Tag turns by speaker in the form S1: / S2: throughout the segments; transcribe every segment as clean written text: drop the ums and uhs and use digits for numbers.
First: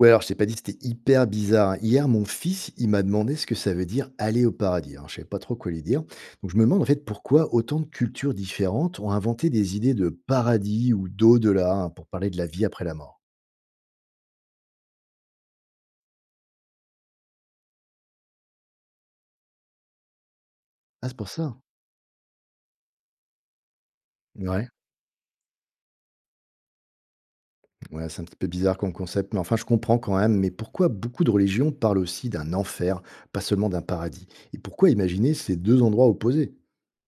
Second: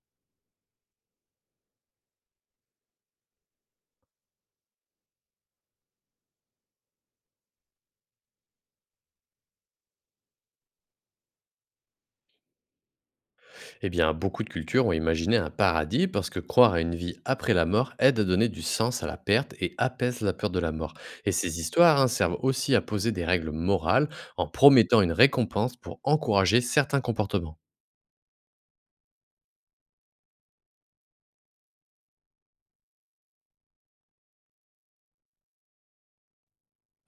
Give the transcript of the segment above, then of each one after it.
S1: Ouais, alors je t'ai pas dit, c'était hyper bizarre, hein. Hier, mon fils, il m'a demandé ce que ça veut dire aller au paradis. Alors, je savais pas trop quoi lui dire. Donc, je me demande en fait pourquoi autant de cultures différentes ont inventé des idées de paradis ou d'au-delà hein, pour parler de la vie après la mort.
S2: Eh bien, beaucoup de cultures ont imaginé un paradis parce que croire à une vie après la mort aide à donner du sens à la perte et apaise la peur de la mort.
S1: Ah, c'est pour
S2: Et
S1: ça?
S2: ces histoires hein, servent aussi à poser des règles morales en
S1: Ouais,
S2: promettant une récompense pour encourager certains comportements.
S1: ouais, c'est un petit peu bizarre comme concept, mais enfin, je comprends quand même. Mais pourquoi beaucoup de religions parlent aussi d'un enfer, pas seulement d'un paradis? Et pourquoi imaginer ces deux endroits opposés?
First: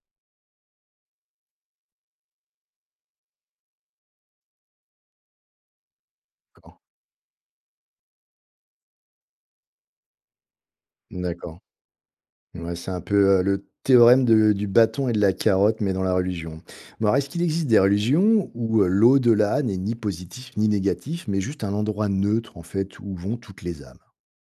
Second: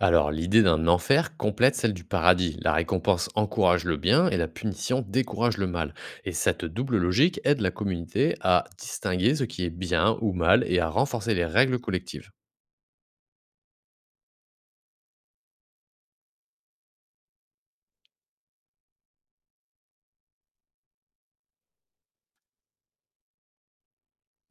S2: Alors, l'idée d'un enfer complète celle du paradis. La récompense encourage le bien et la punition décourage le mal. Et cette
S1: D'accord.
S2: double logique aide la communauté à distinguer ce qui est bien ou mal et à renforcer les
S1: D'accord.
S2: règles collectives.
S1: Ouais, c'est un peu, le théorème de du bâton et de la carotte, mais dans la religion. Bon, alors, est-ce qu'il existe des religions où, l'au-delà n'est ni positif ni négatif, mais juste un endroit neutre, en fait, où vont toutes les âmes?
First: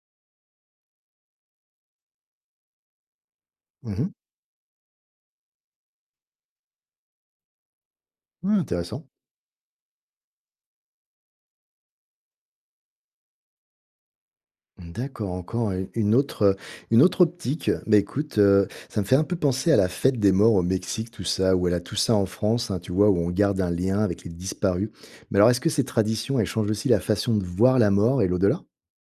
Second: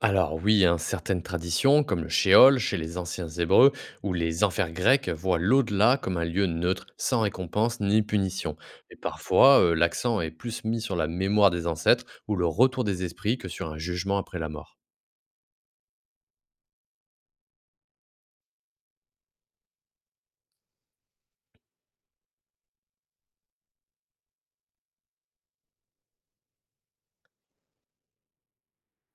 S2: Alors oui, hein, certaines traditions, comme le Sheol chez les anciens Hébreux
S1: Mmh.
S2: ou les enfers grecs, voient l'au-delà comme un lieu neutre, sans récompense ni
S1: Ouais,
S2: punition. Et
S1: intéressant.
S2: parfois, l'accent est plus mis sur la mémoire des ancêtres ou le retour des esprits que sur un jugement après la mort.
S1: D'accord, encore u une autre optique. Bah, écoute, ça me fait un peu penser à la fête des morts au Mexique, tout ça, ou à la Toussaint en France, hein, tu vois? Où on garde un lien avec les disparus. Mais alors, est-ce que ces traditions, elles changent aussi la façon de voir la mort et l'au-delà?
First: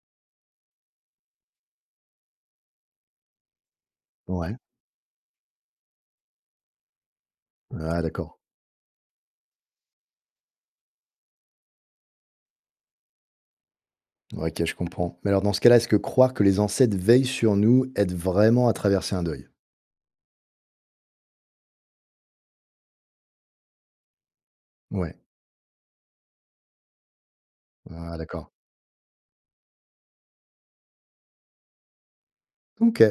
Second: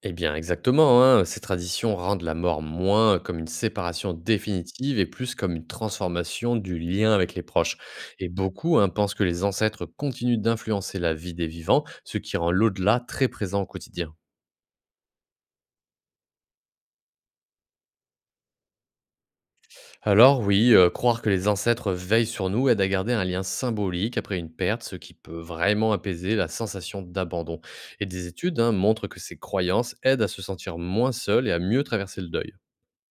S2: Eh bien exactement, hein, ces traditions rendent la mort moins comme une séparation
S1: Ouais.
S2: définitive et plus comme une transformation du lien avec les proches.
S1: Ah,
S2: Et
S1: d'accord.
S2: beaucoup hein, pensent que les ancêtres continuent d'influencer la vie des vivants, ce qui rend l'au-delà très présent au quotidien.
S1: Ouais, Ok, je comprends. Mais alors, dans ce cas-là, est-ce que croire que les ancêtres veillent sur nous aide vraiment à traverser un deuil?
S2: Alors oui, croire que les ancêtres veillent sur nous aide à garder un lien symbolique après une perte, ce qui
S1: Ouais,
S2: peut vraiment apaiser la sensation d'abandon. Et
S1: ah,
S2: des
S1: d'accord.
S2: études hein, montrent que ces croyances aident à se sentir moins seul et à mieux traverser le deuil.
S1: Ok.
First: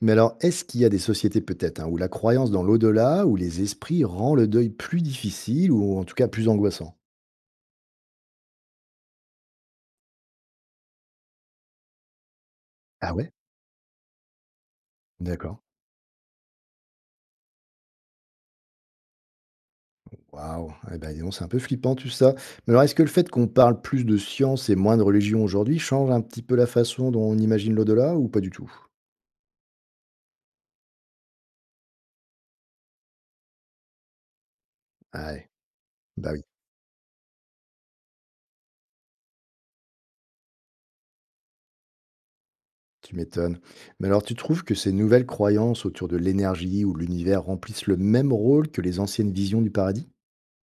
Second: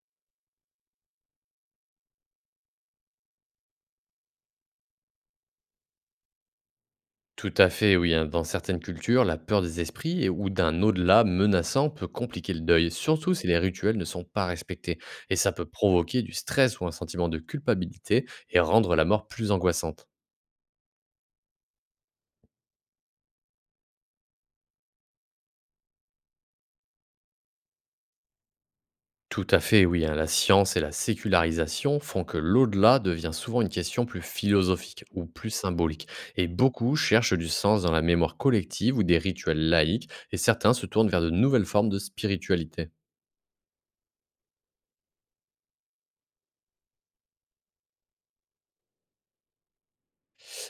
S1: Mais alors, est-ce qu'il y a des sociétés peut-être hein, où la croyance dans l'au-delà, où les esprits rend le deuil plus difficile ou en tout cas plus angoissant?
S2: Tout à fait, oui. Hein, dans certaines cultures, la peur des esprits ou d'un au-delà menaçant peut compliquer le deuil,
S1: Ah ouais?
S2: surtout si les rituels ne sont pas respectés. Et ça
S1: D'accord.
S2: peut provoquer du stress ou un sentiment de culpabilité et rendre la mort plus angoissante.
S1: Waouh. Eh ben, dis donc, c'est un peu flippant tout ça. Mais alors, est-ce que le fait qu'on parle plus de science et moins de religion aujourd'hui change un petit peu la façon dont on imagine l'au-delà ou pas du tout?
S2: Tout à fait, oui. Hein. La science et la sécularisation font que l'au-delà devient souvent une question plus philosophique ou
S1: Ah ouais.
S2: plus symbolique.
S1: Bah oui.
S2: Et beaucoup cherchent du sens dans la mémoire collective ou des rituels laïques, et certains se tournent vers de nouvelles formes de spiritualité.
S1: Tu m'étonnes. Mais alors, tu trouves que ces nouvelles croyances autour de l'énergie ou de l'univers remplissent le même rôle que les anciennes visions du paradis?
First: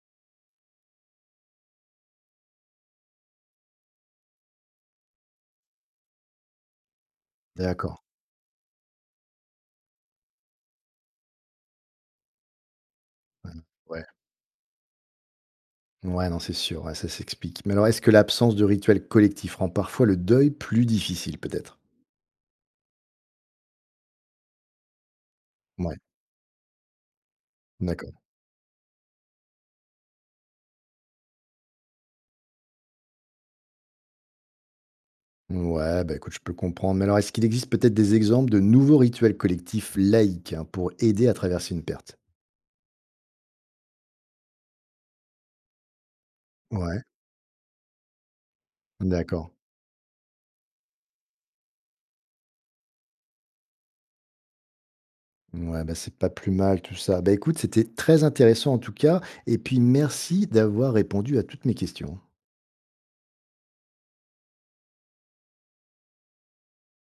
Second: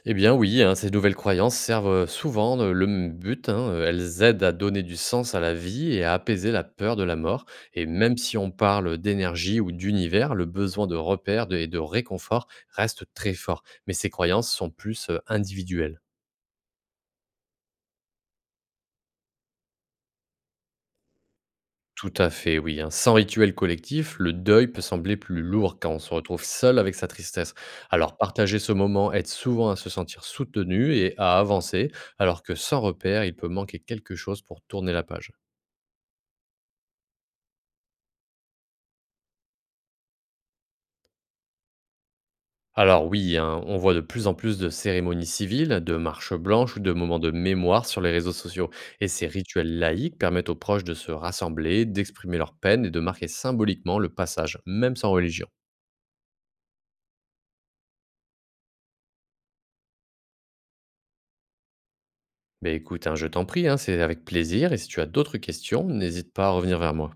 S2: Eh bien oui, hein, ces nouvelles croyances servent souvent le même but. Hein, elles aident à donner du sens à la vie et à apaiser la peur de la mort. Et
S1: D'accord.
S2: même si on parle d'énergie ou d'univers, le besoin de repères et de réconfort reste très
S1: Ouais.
S2: fort. Mais
S1: Ouais,
S2: ces croyances sont plus individuelles.
S1: ouais, non, c'est sûr, ouais, ça s'explique. Mais alors, est-ce que l'absence de rituels collectifs rend parfois le deuil plus difficile, peut-être?
S2: Tout à fait, oui, hein. Sans rituel collectif, le deuil peut sembler plus lourd quand
S1: Ouais,
S2: on se retrouve seul avec sa tristesse.
S1: d'accord.
S2: Alors partager ce moment aide souvent à se sentir soutenu et à avancer, alors que sans repère, il peut manquer quelque chose pour tourner la page.
S1: Ouais, bah écoute, je peux comprendre. Mais alors, est-ce qu'il existe peut-être des exemples de nouveaux rituels collectifs laïques hein, pour aider à traverser une perte?
S2: Alors oui, hein, on voit de plus en plus de cérémonies civiles, de marches blanches ou de
S1: Ouais,
S2: moments de mémoire sur les réseaux sociaux. Et ces
S1: d'accord.
S2: rituels laïques permettent aux proches de se rassembler, d'exprimer leur peine et de marquer symboliquement le passage, même sans religion.
S1: Ouais, bah, c'est pas plus mal tout ça. Bah, écoute, c'était très intéressant en tout cas. Et puis merci d'avoir répondu à toutes mes questions.
S2: Ben écoute, hein, je t'en prie, hein, c'est avec plaisir et si tu as d'autres questions, n'hésite pas à revenir vers moi.